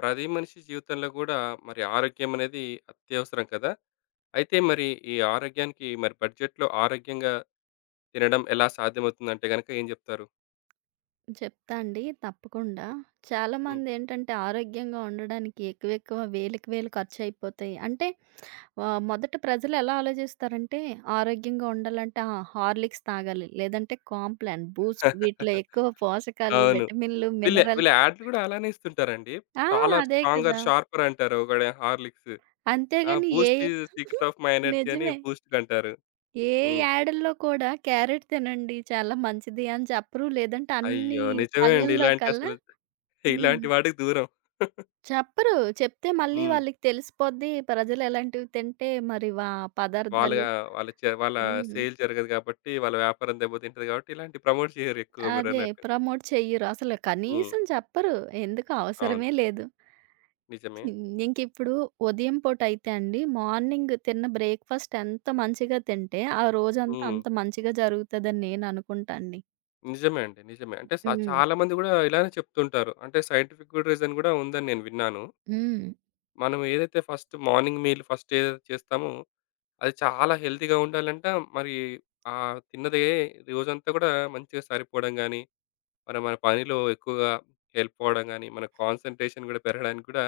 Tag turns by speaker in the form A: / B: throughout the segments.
A: ప్రతి మనిషి జీవితంలో కూడా మరి ఆరోగ్యం అనేది అత్యవసరం కదా! అయితే మరి ఈ ఆరోగ్యానికి మరి బడ్జెట్‌లో ఆరోగ్యంగా తినడం ఎలా సాధ్యమవుతుందంటే గనక ఏం జెప్తారు?
B: చెప్తా అండి. తప్పకుండా.
A: హ్మ్.
B: చాలామందేంటంటే ఆరోగ్యంగా ఉండడానికి ఎక్కువెక్కువ వేలకు వేలు ఖర్చయిపోతాయి. అంటే మొదట ప్రజలెలా ఆలోచిస్తారంటే ఆరోగ్యంగా ఉండాలంటే ఆ! హార్లిక్స్ తాగాలి, లేదంటే కాంప్లాన్, బూస్ట్ వీటిలో ఎక్కువ పోషకాలు,
A: అవును.
B: విటమిన్లు,
A: వీళ్ళ
B: మినరల్.
A: వీళ్ళ యాడ్‌లు గూడా అలానే ఇస్తుంటారండి.
B: ఆ!
A: టాలర్,
B: అదే కదా!
A: స్ట్రాంగర్, షార్పర్ అంటారు. ఒకడే హార్లిక్స్. ఆ!
B: అంతేగాని
A: boost is secret of my energy అని
B: నిజమే.
A: బూస్ట్‌కి అంటారు.
B: ఏ
A: హ్మ్.
B: యాడుల్లో కూడా క్యారెట్ తినండి చాలా మంచిది అని చెప్పరు. లేదంటే అన్ని
A: అయ్యో! నిజమే అండి.
B: పళ్ళల్లో కల్లా హ్మ్.
A: ఇలాంటి వాటికి దూరం.
B: చెప్పరు. చెప్తే మళ్ళీ
A: హ్మ్.
B: వాళ్ళకి తెలిసిపోద్ది. ప్రజలు ఎలాంటివి తింటే మరి
A: వాళ్ళ
B: పదార్థాలు.
A: వాళ్ళ చ వాళ్ళ
B: హ్మ్.
A: సేల్ జరగదు కాబట్టి, వాళ్ళ వ్యాపారం దెబ్బతింటది కాబట్టి, ఇలాంటి ప్రమోట్ చేయరు ఎక్కువ
B: అదే
A: మీరన్నట్టు.
B: ప్రమోట్ చెయ్యరు. అసలు
A: హ్మ్.
B: కనీసం చెప్పరు. ఎందుకు
A: అవును.
B: అవసరమే లేదు.
A: నిజమే.
B: హ్మ్. ఇంకిప్పుడు ఉదయం పూట అయితే అండి మార్నింగ్ తిన్న బ్రేక్‌ఫాస్ట్ ఎంత మంచిగా తింటే, ఆ రోజంతా
A: హ్మ్.
B: అంత మంచిగా జరుగుతదని నేను అనుకుంటా అండి.
A: నిజమే అండి. నిజమే. అంటే స
B: హ్మ్.
A: చాలామంది గూడా ఇలానే చెప్తుంటారు. అంటే సైంటిఫిక్ గూడా రీజన్ గూడా ఉందని నేను విన్నాను.
B: హ్మ్.
A: మనం ఏదైతే ఫస్ట్ మార్నింగ్ మీల్ ఫస్ట్ ఏదైతే చేస్తామో, అది చాలా హెల్తీగా ఉండాలంట. మరి ఆ తిన్నదే రోజంతా గూడా మంచిగా సరిపోవడం గానీ, మరి మన పనిలో ఎక్కువగా హెల్ప్ అవ్వడం గానీ, మన కాన్సంట్రేషన్ గూడా పెరగడానికి గూడా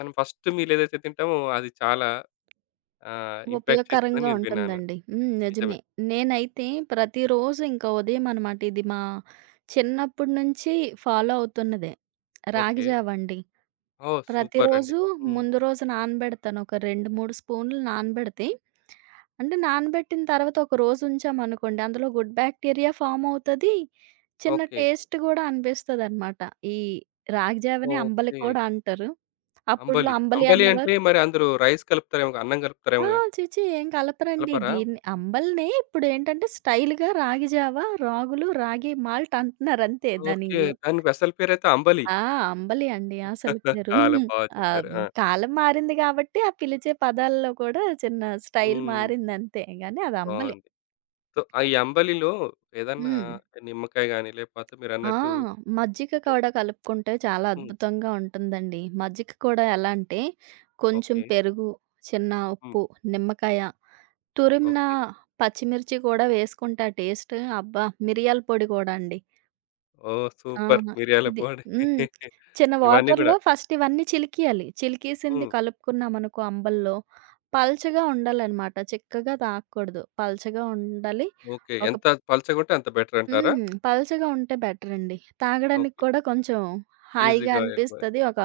A: మనం ఫస్ట్ మీల్ ఏదైతే తింటామో అది చాలా ఇంపాక్ట్ చేస్తుందని
B: ఉపయోగకరంగా
A: నేను విన్నాను.
B: ఉంటుందండి. హ్మ్.
A: నిజమే.
B: నిజమే. నేనైతే ప్రతిరోజు ఇంకా ఉదయం అనమాట ఇది మా చిన్నప్పటి నుంచి ఫాలో అవుతున్నదే. రాగి
A: ఓకే.
B: జావ అండి.
A: ఓహ్! సూపర్ అండి.
B: ప్రతిరోజు
A: హ్మ్.
B: ముందు రోజు నానబెడతాను. ఒక 2, 3 స్పూన్లు నానబెడితే అంటే నానబెట్టిన తర్వాత ఒక రోజు ఉంచామనుకోండి అందులో గుడ్ బ్యాక్టీరియా ఫార్మ్ అవుతది. చిన్న
A: ఓకే.
B: టేస్ట్ గూడా అనిపిస్తదనమాట. ఈ రాగి జావని అంబలి
A: ఓకే.
B: కూడా అంటారు. అప్పట్లో
A: అంబలి.
B: అంబలి
A: అంబలి అంటే
B: అనేవారు.
A: మరి అందులో రైస్ కలుపుతారేమోగా, అన్నం
B: ఆ!
A: కలుపుతారేమోగా?
B: ఛీ! ఛీ! ఏం కలపరండి.
A: కలపరా?
B: దీన్ని
A: ఉమ్.
B: అంబలినే ఇప్పుడేంటంటే స్టైల్‌గా రాగి జావ, రాగులు, రాగి మాల్ట్ అంటున్నారంతే దాని
A: ఓకే. దానికి అసలు పేరైతే అంబలి.
B: ఆ! అంబలి అండి అసలు పేరు.
A: చాలా
B: హ్మ్.
A: బాగా చెప్పారు.
B: ఆహ్,
A: ఆ!
B: కాలం మారింది కాబట్టి ఆ పిలిచే పదాల్లో కూడా చిన్న స్టైల్
A: హ్మ్.
B: మారిందంతే గానీ అది అంబలి.
A: బావుంది. సో, ఆ ఈ అంబలిలో ఏదన్నా
B: హ్మ్.
A: నిమ్మకాయ గాని, లేకపోతే
B: ఆ!
A: మీరన్నట్టు
B: మజ్జిగ కూడా కలుపుకుంటే చాలా
A: హ్మ్.
B: అద్భుతంగా ఉంటుందండి. మజ్జిగ కూడా ఎలా అంటే, కొంచెం
A: ఓకే.
B: పెరుగు, చిన్న
A: హ్మ్.
B: ఉప్పు, నిమ్మకాయ, తురిమిన
A: ఓకే.
B: పచ్చిమిర్చి కూడా వేసుకుంటే ఆ టేస్ట్ అబ్బా! మిరియాల పొడి కూడా అండి.
A: ఓహ్!
B: ఆ!
A: సూపర్ మిరియాల
B: ఇది
A: పొడి.
B: హ్మ్. చిన్న
A: ఇవన్నీ
B: వాటర్‌లో
A: కూడా
B: ఫస్ట్ ఇవన్నీ చిలికియాలి. చిలికేసింది
A: హ్మ్.
B: కలుపుకున్నామనుకో అంబల్లో, పల్చగా ఉండాలనమాట. చిక్కగా తాగకూడదు. పల్చగా ఉండాలి.
A: ఓకే.
B: ఒక
A: ఎంత పలచగుంటే అంత బెటరంటారా?
B: హ్మ్. పల్చగా ఉంటే బెటరండి. తాగడానికి
A: ఓకే.
B: కూడా కొంచెం హాయిగా
A: ఈజీ‌గా ఎళ్ళిపోయే
B: అనిపిస్తది. ఒక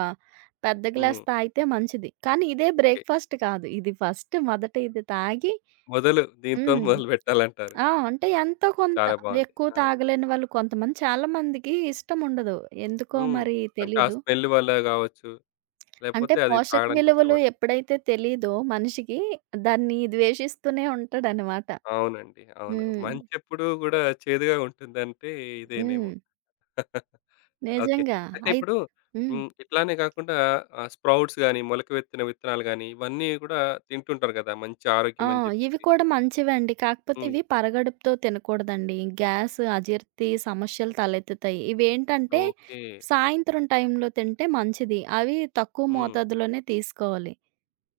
B: పెద్ద గ్లాస్
A: హ్మ్.
B: తాగితే మంచిది. కానీ ఇదే
A: ఓకే.
B: బ్రేక్‌ఫాస్ట్ కాదు. ఇది మొదట ఇది తాగి
A: మొదలు దీంతో
B: హ్మ్.
A: మొదలుపెట్టాలంటారు.
B: ఆ! అంటే ఎంతో కొంత.
A: చాలా బావుంది.
B: ఎక్కువ
A: ఆ!
B: తాగలేని వాళ్ళు కొంతమంది చాలా మందికి ఇష్టం ఉండదు. ఎందుకో
A: హ్మ్.
B: మరి
A: అంటే ఆ
B: తెలీదు.
A: స్మెల్ వల్ల గావచ్చు,
B: అంటే
A: లేపోతే అది
B: పోషక
A: తాగడానికి
B: విలువలు
A: ఇష్టపడరు.
B: ఎప్పుడైతే తెలీదో మనిషికి దాన్ని ద్వేషిస్తూనే ఉంటాడనమాట.
A: అవునండి. అవును.
B: హ్మ్.
A: మంచెప్పుడు గూడా చేదుగా ఉంటుందంటే ఇదేనేమో.
B: హ్మ్.
A: ఓకే.
B: నిజంగా.
A: అయితే
B: అయి
A: ఇప్పుడు
B: హ్మ్.
A: హ్మ్. ఇట్లానే గాకుండా స్ప్రౌట్స్ గాని, మొలకెత్తిన విత్తనాలు గాని, ఇవన్నీ గూడా తింటుంటారు గదా! మంచి
B: ఆ!
A: ఆరోగ్యం అని
B: ఇవి
A: జెప్పేసి.
B: కూడా మంచివండి. కాకపోతే
A: హ్మ్.
B: ఇవి పరగడుపుతో తినకూడదండి. గ్యాస్, అజీర్తి సమస్యలు తలెత్తుతాయి. ఇవేంటంటే
A: ఓకే.
B: సాయంత్రం టైంలో తింటే మంచిది. అవి తక్కువ
A: హ్మ్.
B: మోతాదులోనే తీసుకోవాలి.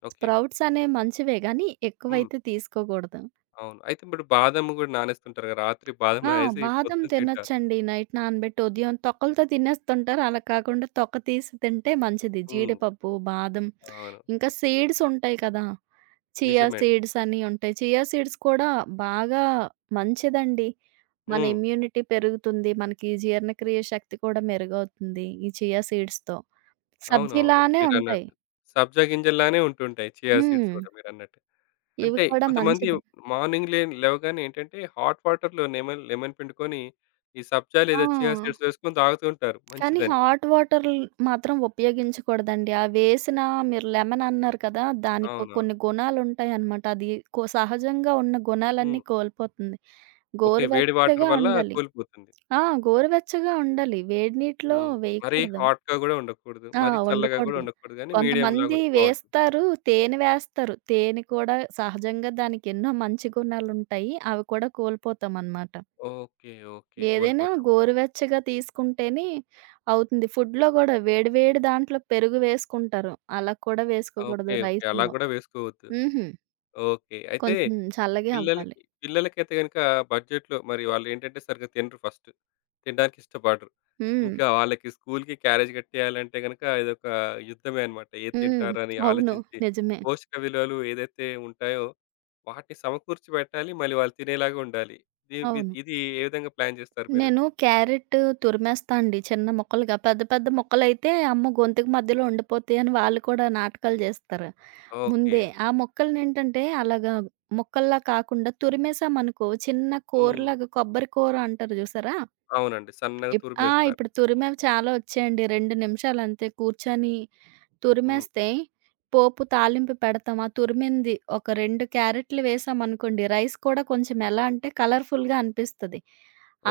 A: ఓకే.
B: స్ప్రౌట్స్ అనేవి మంచివే గానీ
A: హ్మ్.
B: ఎక్కువైతే తీసుకోకూడదు.
A: అవును. అయితే ఇప్పుడు బాదం గూడా నానేస్తుంటారు గదా! రాత్రి బాదం
B: ఆ!
A: నానేసి
B: బాదం
A: పొద్దున తింటారు.
B: తినొచ్చండి. నైట్ నానబెట్టి ఉదయం తొక్కలతో తినేస్తుంటారు. అలా కాకుండా తొక్క తీసి తింటే మంచిది.
A: హ్మ్.
B: జీడిపప్పు, బాదం
A: అవును.
B: ఇంకా సీడ్స్ ఉంటాయి కదా! చియా
A: నిజమే అండి.
B: సీడ్స్ అని ఉంటాయి. చియా సీడ్స్ కూడా బాగా మంచిదండి. మన
A: హ్మ్.
B: ఇమ్యూనిటీ పెరుగుతుంది. మనకి జీర్ణక్రియ శక్తి కూడా మెరుగవుతుంది. ఈ చియా సీడ్స్‌తో.
A: అవునవును.
B: సబ్జీలానే ఉంటాయి.
A: మీరన్నట్టు. సబ్జా గింజల్లానే ఉంటుంటాయి చియా
B: హ్మ్.
A: సీడ్స్ గూడా మీరన్నట్టు.
B: ఇవి
A: అంటే
B: కూడా
A: కొంతమంది
B: మంచిది.
A: మార్నింగ్ లేవగానే ఏంటంటే హాట్ వాటర్‌లో లెమన్ లెమన్ పిండుకొని ఈ సబ్జా
B: ఆ!
A: లేదా చియా సీడ్స్ వేసుకొని తాగుతూ ఉంటారు
B: కానీ
A: మంచిదని.
B: హాట్ వాటర్‌లు మాత్రం ఉపయోగించకూడదండి. అవేసినా మీరు లెమన్ అన్నారు కదా! దానికో
A: అవునవును.
B: కొన్ని గుణాలుంటాయన్నమాట. అది సహజంగా ఉన్న
A: హ్మ్.
B: గుణాలన్నీ కోల్పోతుంది.
A: ఓకే. వేడి వాటర్
B: గోరువెచ్చగా
A: వల్ల
B: ఉండాలి.
A: కూలిపోతుంది.
B: ఆ! గోరువెచ్చగా ఉండాలి. వేడి నీటిలో
A: హ్మ్. మరీ
B: వేయకూడదు.
A: హాట్‌గా గూడా ఉండకూడదు.
B: ఆ!
A: మరీ చల్లగా గూడా
B: వండకూడదు.
A: ఉండకూడదు గానీ మీడియం
B: కొంతమంది
A: లాగుంటే బావుంటుంది.
B: వేస్తారు, తేనె వేస్తారు. తేనె కూడా సహజంగా దానికి ఎన్నో మంచి గుణాలుంటాయి. అవి కూడా కోల్పోతామనమాట.
A: ఓకే. ఓకే.
B: ఏదైనా
A: కోల్పోతాం.
B: గోరువెచ్చగా తీసుకుంటేనే అవుతుంది. ఫుడ్‌లో గూడా వేడి వేడి దాంట్లో పెరుగు వేసుకుంటారు. అలా కూడా
A: ఓకే.
B: వేసుకోకూడదు
A: ఓకే. అలా
B: రైస్‌లో.
A: గూడా వేసుకోవద్దు.
B: హుహు.
A: ఓకే. అయితే
B: కొంచెం చల్లగే అవ్వాలి.
A: పిల్లలకైతే గనుక బడ్జెట్‌లో మరి వాళ్ళేంటంటే సరిగ్గా తినరు ఫస్ట్. తినడానికి ఇష్టపడరు.
B: హ్మ్.
A: ఇంకా వాళ్ళకి స్కూలుకి క్యారేజ్ కట్టేయాలంటే గనుక ఇదొక యుద్ధమే అన్నమాట. ఏది
B: హ్మ్.
A: తింటారని
B: అవును.
A: ఆలోచించి
B: నిజమే.
A: పోషక విలువలు ఏదైతే ఉంటాయో వాటిని సమకూర్చి పెట్టాలి. మళ్ళీ వాళ్ళు తినేలాగా ఉండాలి.
B: అవును.
A: ఇది ఏ విధంగా ప్లాన్ చేస్తారు మీరు?
B: నేను క్యారెట్టు తురిమేస్తా అండి చిన్న ముక్కలుగా. పెద్ద పెద్ద ముక్కలైతే అమ్మో! గొంతుకు మధ్యలో ఉండిపోతాయని వాళ్ళు కూడా నాటకాలు జేస్తారు
A: ఓకే.
B: ముందే. ఆ ముక్కలనేంటంటే అలాగా ముక్కల్లా కాకుండా తురిమేసామనుకో చిన్న
A: హ్మ్.
B: కూరలాగా కొబ్బరి కూర అంటారు జూసారా?
A: అవునండి. సన్నగా
B: ఆ!
A: తురిమేస్తారు.
B: ఇప్పుడు
A: హ్మ్.
B: తురిమేవి చాలా వచ్చాయండి. 2 నిమిషాలంతే కూర్చొని
A: హ్మ్.
B: తురిమేస్తే పోపు తాలింపు పెడతాం. ఆ తురిమింది ఒక 2 క్యారెట్లు వేసామనుకోండి రైస్ కూడా కొంచెం ఎలా అంటే కలర్‌ఫుల్‌గా అనిపిస్తది.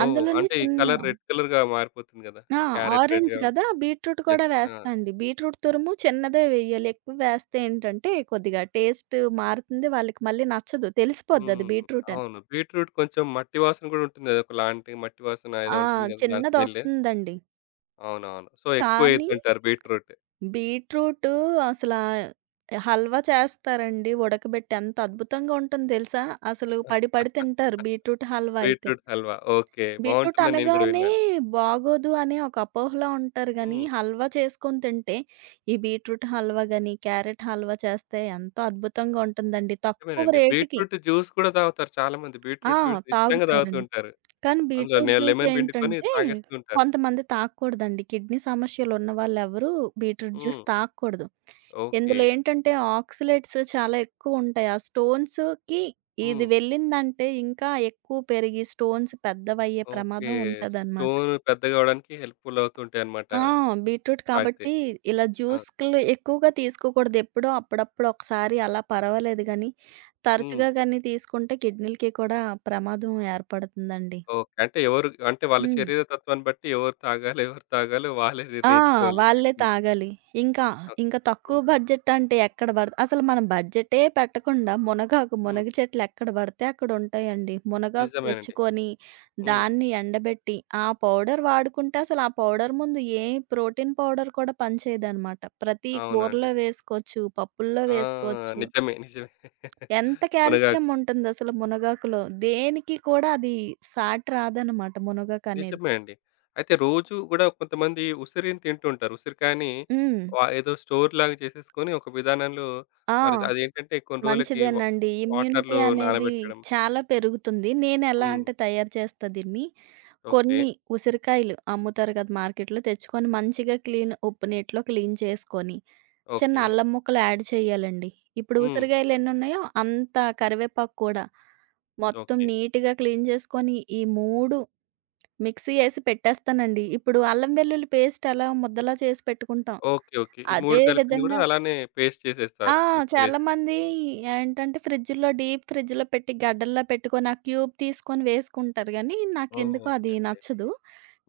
A: ఓహ్!
B: అందులోనే
A: అంటే ఈ
B: చిన్న
A: కలర్ రెడ్ కలర్‌గా మారిపోతుంది గదా!
B: ఆ!
A: ఈ క్యారెట్
B: ఆరెంజ్
A: రెడ్‌గా
B: గదా!
A: ఉంటుంది.
B: బీట్రూట్ కూడా
A: యెస్. ఆ!
B: వేస్తా అండి. బీట్రూట్ తురుము చిన్నదే వెయ్యాలి. ఎక్కువ వేస్తే ఏంటంటే కొద్దిగా టేస్ట్ మారుతుంది. వాళ్ళకి మళ్ళీ నచ్చదు. తెలిసిపోద్ది అది
A: హ్మ్.
B: బీట్రూట్ అని.
A: అవును. బీట్రూట్ కొంచెం మట్టి వాసన గూడా ఉంటుంది గదా! ఒకలాంటి మట్టి వాసన
B: ఆ!
A: ఏదో ఉంటుంది గదా! దాని స్మెల్.
B: చిన్నదొస్తుందండి.
A: అవునవును. సో, ఎక్కువ
B: కానీ
A: ఎయ్యొద్దంటారు బీట్రూట్.
B: బీట్రూటు అసలా హల్వా చేస్తారండి ఉడకబెట్టి. ఎంత అద్భుతంగా ఉంటుంది తెలుసా? అసలు పడి పడి తింటారు బీట్రూట్ హల్వా అయితే.
A: బీట్రూట్ హల్వా. ఓకే.
B: బీట్రూట్
A: బావుంటుందని నేను గూడా
B: అనగానే
A: విన్నాను.
B: బాగోదు అనే ఒక అపోహలో ఉంటారు గానీ,
A: హ్మ్.
B: హల్వా చేసుకొని తింటే, ఈ బీట్రూట్ హల్వా గాని, క్యారట్ హల్వా చేస్తే ఎంతో అద్భుతంగా ఉంటుందండి. తక్కువ
A: నిజమేనండి.
B: రేట్‌కి.
A: బీట్రూట్ జ్యూస్ కూడా తాగుతారు చాలా మంది.
B: ఆ!
A: బీట్రూట్ జ్యూస్ ఇష్టంగా తాగుతూ
B: తాగుతారండి.
A: ఉంటారు.
B: కానీ
A: అందులో
B: బీట్రూట్
A: లె
B: జ్యూస్
A: లెమన్ పిండుకొని
B: ఏంటంటే,
A: తాగేస్తూ ఉంటారు.
B: కొంతమంది తాగకూడదండి. కిడ్నీ సమస్యలు ఉన్నవాళ్ళెవరూ బీట్రూట్ జ్యూస్
A: హ్మ్.
B: తాగకూడదు.
A: ఓకే.
B: ఇందులో ఏంటంటే, ఆక్సలేట్స్ చాలా ఎక్కువుంటాయి. ఆ స్టోన్స్‌కి ఇది
A: హ్మ్.
B: వెళ్ళిందంటే, ఇంకా ఎక్కువ పెరిగి స్టోన్స్ పెద్దవయ్యే
A: ఓకే.
B: ప్రమాదం ఉంటదనమాట.
A: స్టోన్ పెద్దగా అవ్వడానికి హెల్ప్‌ఫుల్ అవుతూ ఉంటాయన్నమాట.
B: ఆ! బీట్రూట్
A: తాగితే.
B: కాబట్టి ఇలా
A: ఆ!
B: జ్యూస్‌లు ఎక్కువగా తీసుకోకూడదు. ఎప్పుడో అప్పుడప్పుడు ఒకసారి అలా పర్వాలేదు గానీ,
A: హ్మ్.
B: తరచుగా గానీ తీసుకుంటే కిడ్నీలకి కూడా ప్రమాదం ఏర్పడుతుందండి.
A: ఓకే. అంటే ఎవరు అంటే వాళ్ళ
B: హ్మ్.
A: శరీర తత్వాన్ని బట్టి ఎవరు తాగాలో, ఎవరు తాగాలో వాళ్ళే
B: ఆ!
A: నిర్ణయించుకోవాలి
B: వాళ్ళే
A: యాక్చువల్‌గా.
B: తాగాలి. ఇంకా,
A: ఓకే.
B: ఇంకా తక్కువ
A: హ్మ్.
B: బడ్జెట్ అంటే ఎక్కడ పడత అసలు మనం బడ్జెటే పెట్టకుండా మునగాకు,
A: హ్మ్.
B: మునగ చెట్లు ఎక్కడ పడితే అక్కడ ఉంటాయండి. మునగాకు
A: నిజమేనండి.
B: తెచ్చుకొని,
A: హ్మ్.
B: దాన్ని ఎండబెట్టి, ఆ పౌడర్ వాడుకుంటే అసలు ఆ పౌడర్ ముందు ఏ ప్రోటీన్ పౌడర్ కూడా పనిచేయదనమాట. ప్రతి
A: అవునండి.
B: కూరలో వేసుకోవచ్చు, పప్పుల్లో
A: ఆ!
B: వేసుకోవచ్చు.
A: నిజమే. నిజమే.
B: ఎంత
A: మునగాకు
B: కాల్షియం ఉంటుంది అసలు మునగాకులో. దేనికి కూడా అది సాటి రాదనమాట మునగాకనేది.
A: నిజమే అండి. అయితే రోజు గూడా కొంతమంది ఉసిరిని తింటుంటారు. ఉసిరికాయని
B: హ్మ్.
A: ఏదో స్టోర్‌లాగా చేసేసుకొని ఒక విధానంలో
B: ఆ!
A: మరి అదేంటంటే కొన్ని రోజులకి
B: మంచిదేనండి. ఇమ్యూనిటీ
A: వాటర్‌లో
B: అనేది
A: నానబెట్టడం.
B: చాలా పెరుగుతుంది. నేనెలా
A: హ్మ్.
B: అంటే తయారు చేస్తా దీన్ని.
A: ఓకే.
B: కొన్ని ఉసిరికాయలు అమ్ముతారు కదా మార్కెట్‌లో. తెచ్చుకొని మంచిగా క్లీన్ ఉప్పు నీటిలో క్లీన్ చేసుకొని, చిన్న
A: ఓకే.
B: అల్లం ముక్కలు యాడ్ చేయాలండి. ఇప్పుడు
A: హ్మ్.
B: ఉసిరికాయలు ఎన్నున్నాయో అంత కరివేపాకు కూడా. మొత్తం
A: ఓకే.
B: నీట్‌గా క్లీన్ చేసుకొని, ఈ 3 మిక్సీ ఏసి పెట్టేస్తానండి. ఇప్పుడు అల్లం వెల్లుల్లి పేస్ట్ ఎలా ముద్దలా చేసి పెట్టుకుంటాం.
A: ఓకే. ఓకే. ఈ 3
B: అదే
A: కలిపింది గూడా
B: విధంగా
A: అలానే పేస్ట్
B: ఆ!
A: చేసేస్తారు. మిక్సీ‌లేసి.
B: చాలామంది ఏంటంటే ఫ్రిడ్జ్‌లో డీప్ ఫ్రిడ్జ్‌లో పెట్టి గడ్డల్లో పెట్టుకొని ఆ క్యూబ్ తీసుకొని వేసుకుంటారు గానీ,
A: ఓహ్!
B: నాకెందుకో
A: ఓకే.
B: అది
A: ఓకే.
B: నచ్చదు.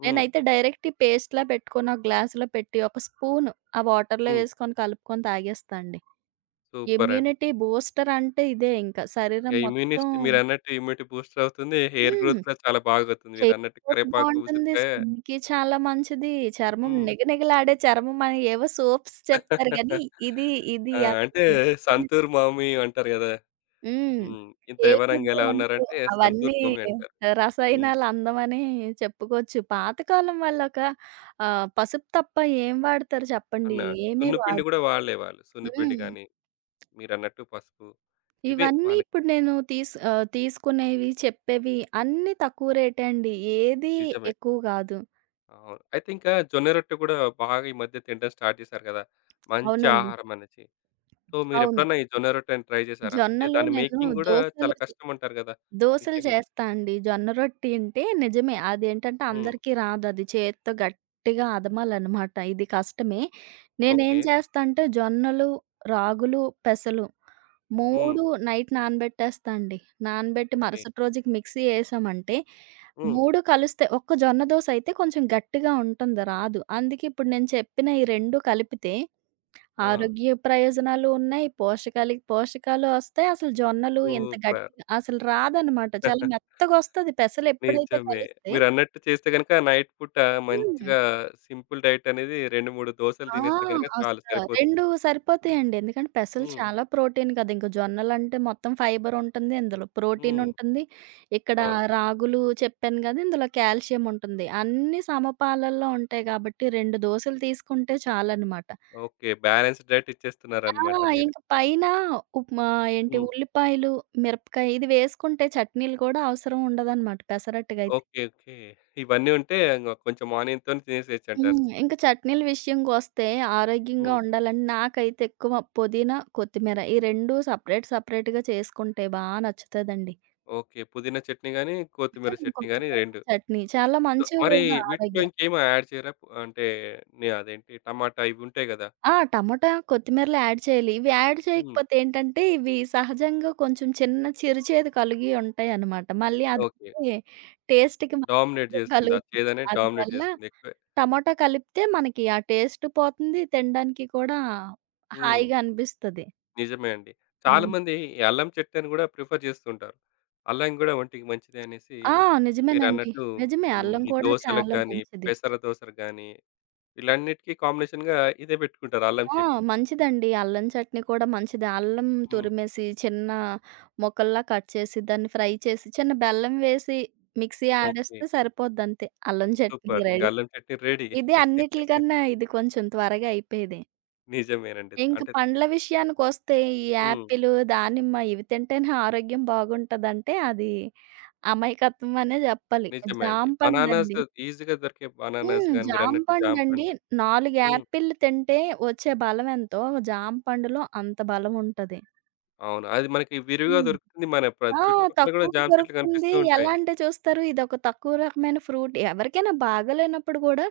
A: హ్మ్.
B: నేనైతే డైరెక్ట్ ఈ పేస్ట్‌లా పెట్టుకొని ఒక గ్లాస్‌లో పెట్టి ఒక స్పూను ఆ వాటర్‌లో
A: హ్మ్.
B: వేసుకొని కలుపుకొని తాగేస్తా అండి.
A: సూపరండి.
B: ఇమ్యూనిటీ బూస్టర్ అంటే ఇదే ఇంకా.
A: ఇంగ
B: శరీరం మొత్తం
A: ఇమ్యూనిస్ట్ మీరన్నట్టు ఇమ్యూనిటీ బూస్టర్ అవుతుంది. Hair
B: hmm.
A: గ్రోత్ కూడా చాలా బాగవుతుంది.
B: హెయిర్
A: మీరన్నట్టు
B: గ్రోత్
A: కరివేపాకు,
B: బావుంటుంది.
A: ఉసిరికాయ
B: స్కిన్‌కి చాలా మంచిది. చర్మం
A: హ్మ్.
B: నిగనిగలాడే చర్మం అని ఏవో సోప్స్ చెప్తారు గానీ, ఇది ఇది
A: ఆ!
B: అసలు
A: అంటే
B: నిజంగానే
A: సంతూర్ మామి అంటారు గదా!
B: హ్మ్.
A: హ్మ్. ఇంత
B: ఏ
A: యవ్వనంగా
B: ఫుడ్డు
A: ఎలా
B: ఉండదు.
A: ఉన్నారంటే
B: అవన్నీ
A: సంతూర్ మామి అంటారు. హ్మ్.
B: రసాయనాల అందమని చెప్పుకోవచ్చు. పాతకాలం వాళ్ళొక పసుపు తప్ప ఏం వాడతారు చెప్పండి?
A: అన్నా
B: ఏమీ
A: సున్నుపిండి గూడా
B: వాడరు.
A: వాళ్ళే. సున్నుపిండి
B: హ్మ్.
A: గాని మీరన్నట్టు పసుపు ఇవే
B: ఇవన్నీ
A: వాళ్ళకి
B: ఇప్పుడు నేను తీసుకునేవి, చెప్పేవి అన్నీ తక్కువ రేటే అండి. ఏది
A: నిజమే.
B: ఎక్కువ కాదు.
A: అవును. అయితే ఇంకా జొన్న రొట్టె గూడా బాగా ఈ మధ్య తినడం స్టార్ట్ చేశారు కదా! మంచి
B: అవునండి.
A: ఆహారం అనేసి. సో,
B: అవును.
A: మీరెప్పుడన్నా ఈ జొన్న రొట్టెని ట్రై చేశారా? అంటే
B: జొన్నలు
A: దాని
B: నేను
A: మేకింగ్ గూడా
B: దోసలు
A: చాలా
B: చే
A: కష్టం అంటారు గదా!
B: దోసలు
A: మీకేం
B: చేస్తా అండి. జొన్న రొట్టి అంటే నిజమే. అదేంటంటే
A: హ్మ్.
B: అందరికీ రాదు. అది చేత్తో గట్టిగా అదమాలనమాట. ఇది కష్టమే.
A: ఓకే.
B: నేనేం చేస్తా అంటే జొన్నలు, రాగులు, పెసలు
A: హ్మ్.
B: 3 నైట్ నానబెట్టేస్తా అండి. నానబెట్టి
A: ఓకే.
B: మరుసటి రోజుకి మిక్సీ ఏసామంటే
A: హ్మ్.
B: 3 కలిస్తే ఒక్క జొన్న దోస అయితే కొంచెం గట్టిగా ఉంటుంది రాదు. అందుకే ఇప్పుడు నేను చెప్పిన ఈ 2 కలిపితే
A: ఆ!
B: ఆరోగ్య ప్రయోజనాలు ఉన్నాయి. పోషకాలు ఒస్తాయి. అసలు జొన్నలు హ్మ్. ఇంత
A: సూపర్.
B: గట్టిగా అసలు రాదనమాట. చాలా మెత్తగొస్తది పెసలెప్పుడైతే
A: నిజమే.
B: కలిస్తే
A: మీరన్నట్టు చేస్తే గనుక నైట్ పూట
B: హ్మ్.
A: మంచిగా సింపుల్ డైట్ అనేది 2, 3 దోసలు
B: ఆ!
A: తినేస్తే గనుక చాలు సరిపోతుంది.
B: 2 సరిపోతాయండి. ఎందుకంటే పెసలు
A: హ్మ్.
B: చాలా ప్రోటీన్ కదా! ఇంక జొన్నలంటే మొత్తం ఫైబరుంటుంది. ఇందులో
A: హ్మ్.
B: ప్రోటీనుంటుంది. ఇక్కడ
A: అవును.
B: రాగులు చెప్పాను గదా! ఇందులో కాల్షియం ఉంటుంది. అన్నీ సమపాలల్లో ఉంటాయి గాబట్టి 2 దోసలు తీసుకుంటే చాలనమాట.
A: ఓకే. బ్యాలెన్స్‌డ్ డైట్
B: ఆ!
A: ఇచ్చేస్తున్నారన్నమాట మీరు.
B: ఇంక పైన ఉప్మా ఏంటి
A: హ్మ్.
B: ఉల్లిపాయలు, మిరపకాయ ఇది వేసుకుంటే చట్నీలు కూడా అవసరం ఉండదనమాట పెసరట్టుకైతే.
A: ఓకే. ఓకే. ఇవన్నీ ఉంటే ఇంగ కొంచెం ఆనియన్‌తోని తినేసేయొచ్చంటారు.
B: హ్మ్. ఇంక చట్నీల విషయంకొస్తే ఆరోగ్యంగా
A: హ్మ్.
B: ఉండాలని నాకైతే ఎక్కువ పుదీనా, కొత్తిమీర ఈ 2 సపరేట్ సపరేట్‌గా చేసుకుంటే బా నచ్చుతదండి.
A: ఓకే. పుదీనా చట్నీ గాని, కొత్తిమీర
B: హ్మ్.
A: చట్నీ గాని
B: కొత్తిమీర
A: 2.
B: చట్నీ చాలా
A: సో,
B: మంచివి
A: మరి
B: కూడా
A: వీటిలో
B: ఆరోగ్యానికి.
A: ఇంకేమి యాడ్ చేయరా? అంటే అదేంటి టమాటా ఇవి ఉంటాయి గదా!
B: ఆ! టమాటా, కొత్తిమీరలు యాడ్ చేయాలి. ఇవి యాడ్
A: హ్మ్.
B: చేయకపోతే ఏంటంటే, ఇవి సహజంగా కొంచెం చిన్న చిరు చేదు కలిగి ఉంటాయనమాట. మళ్ళీ అది
A: ఓకే.
B: టేస్ట్‌కి మనకి
A: డామినేట్
B: భంగం
A: జేస్తుంది. ఆ
B: కలుగుతుంది.
A: చేదనేది డామినేట్
B: అందువల్ల
A: జేస్తుంది ఎక్కువే.
B: టమాటా కలిపితే మనకి ఆ టేస్ట్ పోతుంది. తినడానికి కూడా
A: హ్మ్.
B: హాయిగా అనిపిస్తది.
A: నిజమే అండి.
B: హ్మ్.
A: చాలామంది ఈ అల్లం చట్నీ గూడా ప్రిఫర్ జేస్తుంటారు. అల్లం గూడా ఒంటికి మంచిదే అనేసి
B: ఆ! నిజమేనండి.
A: మీరన్నట్టు
B: నిజమే.
A: హ్మ్.
B: అల్లం
A: ఈ
B: కూడా
A: దోసలకు
B: చాలా
A: గాని,
B: మంచిది.
A: పెసర దోసలకు గాని వీళ్ళన్నిటికి కాంబినేషన్‌గా ఇదే బెట్టుకుంటారు అల్లం
B: ఆ!
A: చట్నీ.
B: మంచిదండి. అల్లం చట్నీ కూడా మంచిదే. అల్లం
A: హ్మ్.
B: తురిమేసి చిన్న ముక్కల్లా కట్ చేసి, దాన్ని ఫ్రై చేసి, చిన్న బెల్లం వేసి మిక్సీ
A: ఓకే.
B: ఆడేస్తే సరిపోద్దంతే. అల్లం చట్నీ
A: సూపర్. ఇంక
B: రెడీ.
A: అల్లం చట్నీ రెడీ.
B: ఇది అన్నిట్లికన్నా ఇది కొంచెం త్వరగా అయిపోయేదే.
A: నిజమేనండి.
B: ఇంక
A: అంటే
B: పండ్ల విషయానికొస్తే ఈ
A: హ్మ్.
B: యాపిలు, దానిమ్మ ఇవి తింటేనే ఆరోగ్యం బాగుంటదంటే అది అమాయకత్వం అనే జెప్పాలి.
A: నిజమే అండి. బనానాస్
B: జాంపండండి.
A: ఈజీగా దొరికే బనానాస్
B: హ్మ్.
A: గాని మీరన్నట్టు జామ
B: జాంపండండి
A: పండు.
B: 4
A: హ్మ్.
B: యాపిల్లు తింటే వచ్చే బలం ఎంతో, జాంపండులో అంత బలం ఉంటది.
A: అవును. అది మనకి విరివిగా
B: హ్మ్.
A: దొరుకుతుంది. మన ప్ర
B: ఆ!
A: చుట్టుపక్కల గూడా
B: తక్కువకి
A: జామ చెట్లు
B: దొరుకుతుంది.
A: కనిపిస్తూ
B: ఎలా
A: ఉంటాయి.
B: అంటే చూస్తారు, ఇదొక తక్కువ రకమైన ఫ్రూట్. ఎవరికైనా బాగోలేనప్పుడు గూడా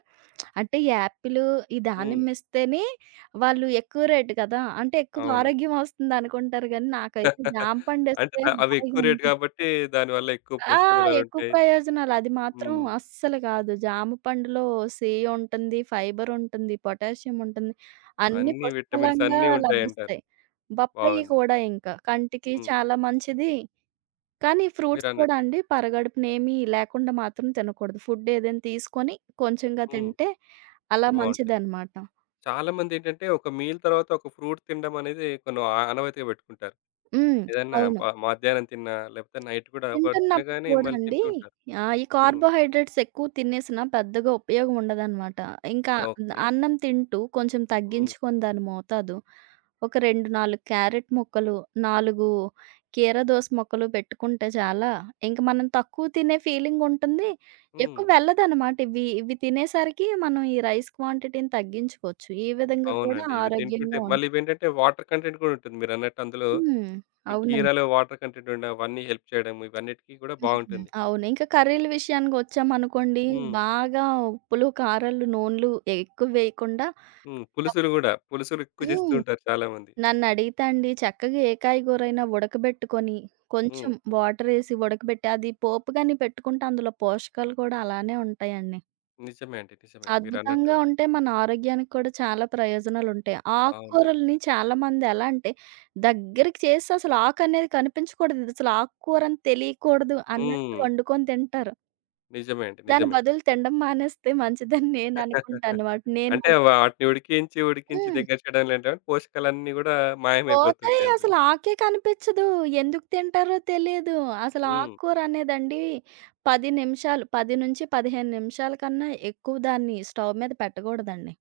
B: అంటే ఈ యాపిలు, ఈ
A: హ్మ్.
B: దానిమ్మ ఇస్తేనే వాళ్ళు ఎక్కువ రేటు కదా! అంటే ఎక్కువ
A: అవును.
B: ఆరోగ్యం ఒస్తుందనుకుంటారు గానీ, నాకైతే
A: అంటే
B: జాంపండిస్తే
A: అవి ఎక్కువ రేట్
B: హాయిగుంటది.
A: గాబట్టి దానివల్ల ఎక్కువ
B: ఆ!
A: పోషక
B: అసలు ఎక్కువ
A: విలువలుంటాయి.
B: ప్రయోజనాలు. అది మాత్రం
A: హ్మ్.
B: అస్సలు కాదు. జామ పండులో సి ఉంటుంది, ఫైబర్ ఉంటుంది, పొటాషియం ఉంటుంది. అన్నీ
A: అన్ని విటమిన్స్
B: పుష్కలంగా
A: అన్నీ ఉంటాయంటారు.
B: లభిస్తాయి. బొప్పాయి
A: బావుంది.
B: కూడా ఇంకా కంటికి
A: హ్మ్.
B: చాలా మంచిది. కానీ ఫ్రూట్స్ కూడా
A: మీరన్నట్టు.
B: అండి పరగడుపునేమి లేకుండా మాత్రం తినకూడదు. ఫుడ్ ఏదైనా తీసుకొని కొంచెంగా
A: హ్మ్.
B: తింటే అలా
A: బావుంటది.
B: మంచిదనమాట.
A: చాలా మందేంటంటే ఒక మీల్ తర్వాత ఒక ఫ్రూట్ తినడం అనేది కొన్ని ఆ ఆనవాయితీగా పెట్టుకుంటారు.
B: హ్మ్.
A: ఏదన్నా
B: అవును.
A: మధ్యాహ్నం తిన్నా, లేకపోతే నైట్ కూడా ఒకటి
B: తింటున్నప్పుడు
A: తినగానే
B: గూడా
A: మళ్ళీ
B: అండి
A: తింటూ ఉంటారు.
B: ఈ
A: హ్మ్.
B: కార్బోహైడ్రేట్స్ ఎక్కువ తినేసినా పెద్దగా ఉపయోగం ఉండదనమాట. ఇంకా
A: ఓకే.
B: అన్నం తింటూ కొంచెం
A: హ్మ్.
B: తగ్గించుకొని దాని మోతాదు ఒక 2, 4 క్యారెట్ ముక్కలు, 4 కీరదోస ముక్కలు పెట్టుకుంటే చాలా ఇంక మనం తక్కువ తినే ఫీలింగ్ ఉంటుంది.
A: హ్మ్.
B: ఎక్కువ వెళ్ళదనమాట. ఇవి ఇవి తినేసరికి మనం ఈ రైస్ క్వాంటిటీని తగ్గించుకోవచ్చు. ఈ విధంగా కూడా
A: అవునండి. ఇవి తింటుంటే
B: ఆరోగ్యంగా
A: మళ్ళీ ఇవేంటంటే వాటర్ కంటెంట్ కూడా ఉంటుంది. మీరన్నట్టు అందులో
B: హ్మ్.
A: ఈ
B: అవునండి.
A: కీరాలో వాటర్ కంటెంట్ ఉండడం, అవన్నీ హెల్ప్ చేయడం, ఇవన్నిటికి కూడా
B: హ్మ్.
A: బావుంటుంది.
B: అవును. ఇంకా కర్రీల విషయానికొచ్చామనుకోండి,
A: హ్మ్.
B: బాగా ఉప్పులు, కారాలు, నూనెలు ఎక్కువ వేయకుండా
A: హ్మ్. పులుసులు
B: తక్కువ.
A: గూడా. పులుసులు ఎక్కువ చేస్తూ
B: హ్మ్.
A: ఉంటారు చాలామంది.
B: నన్నడిగితే అండి చక్కగా ఏ కాయగూరైనా ఉడకబెట్టుకొని,
A: హ్మ్.
B: కొంచెం వాటరేసి ఉడకబెట్టి, అది పోపు గాని పెట్టుకుంటే అందులో పోషకాలు కూడా అలానే ఉంటాయండి.
A: నిజమే అండి. నిజమే. మీరన్నట్టు.
B: అద్భుతంగా ఉంటే మన ఆరోగ్యానికి కూడా చాలా ప్రయోజనాలుంటాయి.
A: అవునండి.
B: ఆకుకూరలని చాలామంది ఎలా అంటే, దగ్గరికి చేసి అసలు ఆకనేది కనిపించకూడదు. అసలు ఆకుకూరని తెలియకూడదు అన్నట్లు
A: హ్మ్.
B: వండుకొని తింటారు.
A: నిజమే అండి.
B: దాని
A: నిజమే.
B: బదులు తినడం మానేస్తే మంచిదని నేననుకుంటానమాట. నేను
A: అంటే వాటిని ఉడికించి, ఉడికించి
B: హ్మ్.
A: దగ్గర చేయడంలో ఏంటంటే పోషకాలన్నీ గూడా
B: పోతాయి
A: మాయమైపోతుంటాయి అందులో.
B: అసలు ఆకే కనిపిచ్చదు. ఎందుకు తింటారో తెలీదు. అసలు
A: హ్మ్.
B: ఆకుకూర అనేదండి 10 నిమిషాలు 10-15 నిమిషాల కన్నా ఎక్కువ దాన్ని స్టవ్ మీద పెట్టగూడదండి.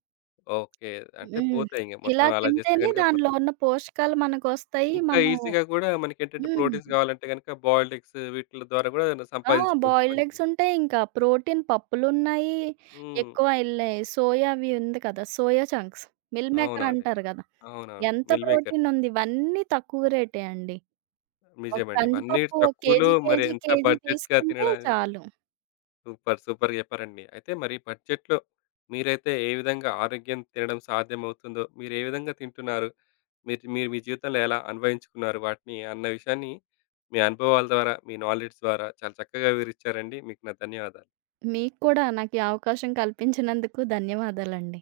A: ఓకే. అంటే
B: హ్మ్.
A: పోతాయి ఇంగ
B: ఇలా
A: మొత్తం అలా చేస్తే
B: తింటేనే
A: గనుక
B: దానిలో
A: పోతాయి.
B: ఉన్న పోషకాలు మనకొస్తాయి.
A: ఇంకా
B: మనం
A: ఈజీగా గూడా మనకేంటంటే
B: హ్మ్.
A: ప్రోటీన్స్ గావాలంటే గనుక బాయిల్డ్ ఎగ్స్ వీటిల ద్వారా గూడా
B: ఆ!
A: సంపాదించుకోవచ్చు
B: బాయిల్డ్
A: మంచిగా.
B: ఎగ్స్ ఉంటాయి. ఇంకా ప్రోటీన్ పప్పులున్నాయి.
A: హ్మ్.
B: ఎక్కువ ఇళ్ళే సోయా అవి ఉంది కదా! సోయా చంక్స్, మిల్ మేకర్
A: అవునండి.
B: అంటారు గదా!
A: అవునవును.
B: ఎంత
A: మీల్ మేకర్.
B: ప్రోటీనుంది. ఇవన్నీ తక్కువ రేటే అండి. ఒక
A: నిజమండి. ఇవన్నీ
B: కందిపప్పు ఒక
A: తక్కువలో
B: కేజీ,
A: మరి
B: కేజీ,
A: ఎంత
B: కేజీ
A: బడ్జెట్‌గా
B: తీసుకుంటే
A: తినడానికి
B: చాలు.
A: సూపర్! సూపర్‌గా చెప్పారండి. అయితే మరి బడ్జెట్‌లో మీరైతే ఏ విధంగా ఆరోగ్యం తినడం సాధ్యమవుతుందో, మీరే విధంగా తింటున్నారు? మీరు మీరు మీ జీవితంలో ఎలా అన్వయించుకున్నారు వాటిని అన్న విషయాన్ని మీ అనుభవాల ద్వారా, మీ నాలెడ్జ్ ద్వారా చాలా చక్కగా వివరిచ్చారండి. మీకు నా ధన్యవాదాలు.
B: మీకు కూడా నాకు ఈ అవకాశం కల్పించినందుకు ధన్యవాదాలండి.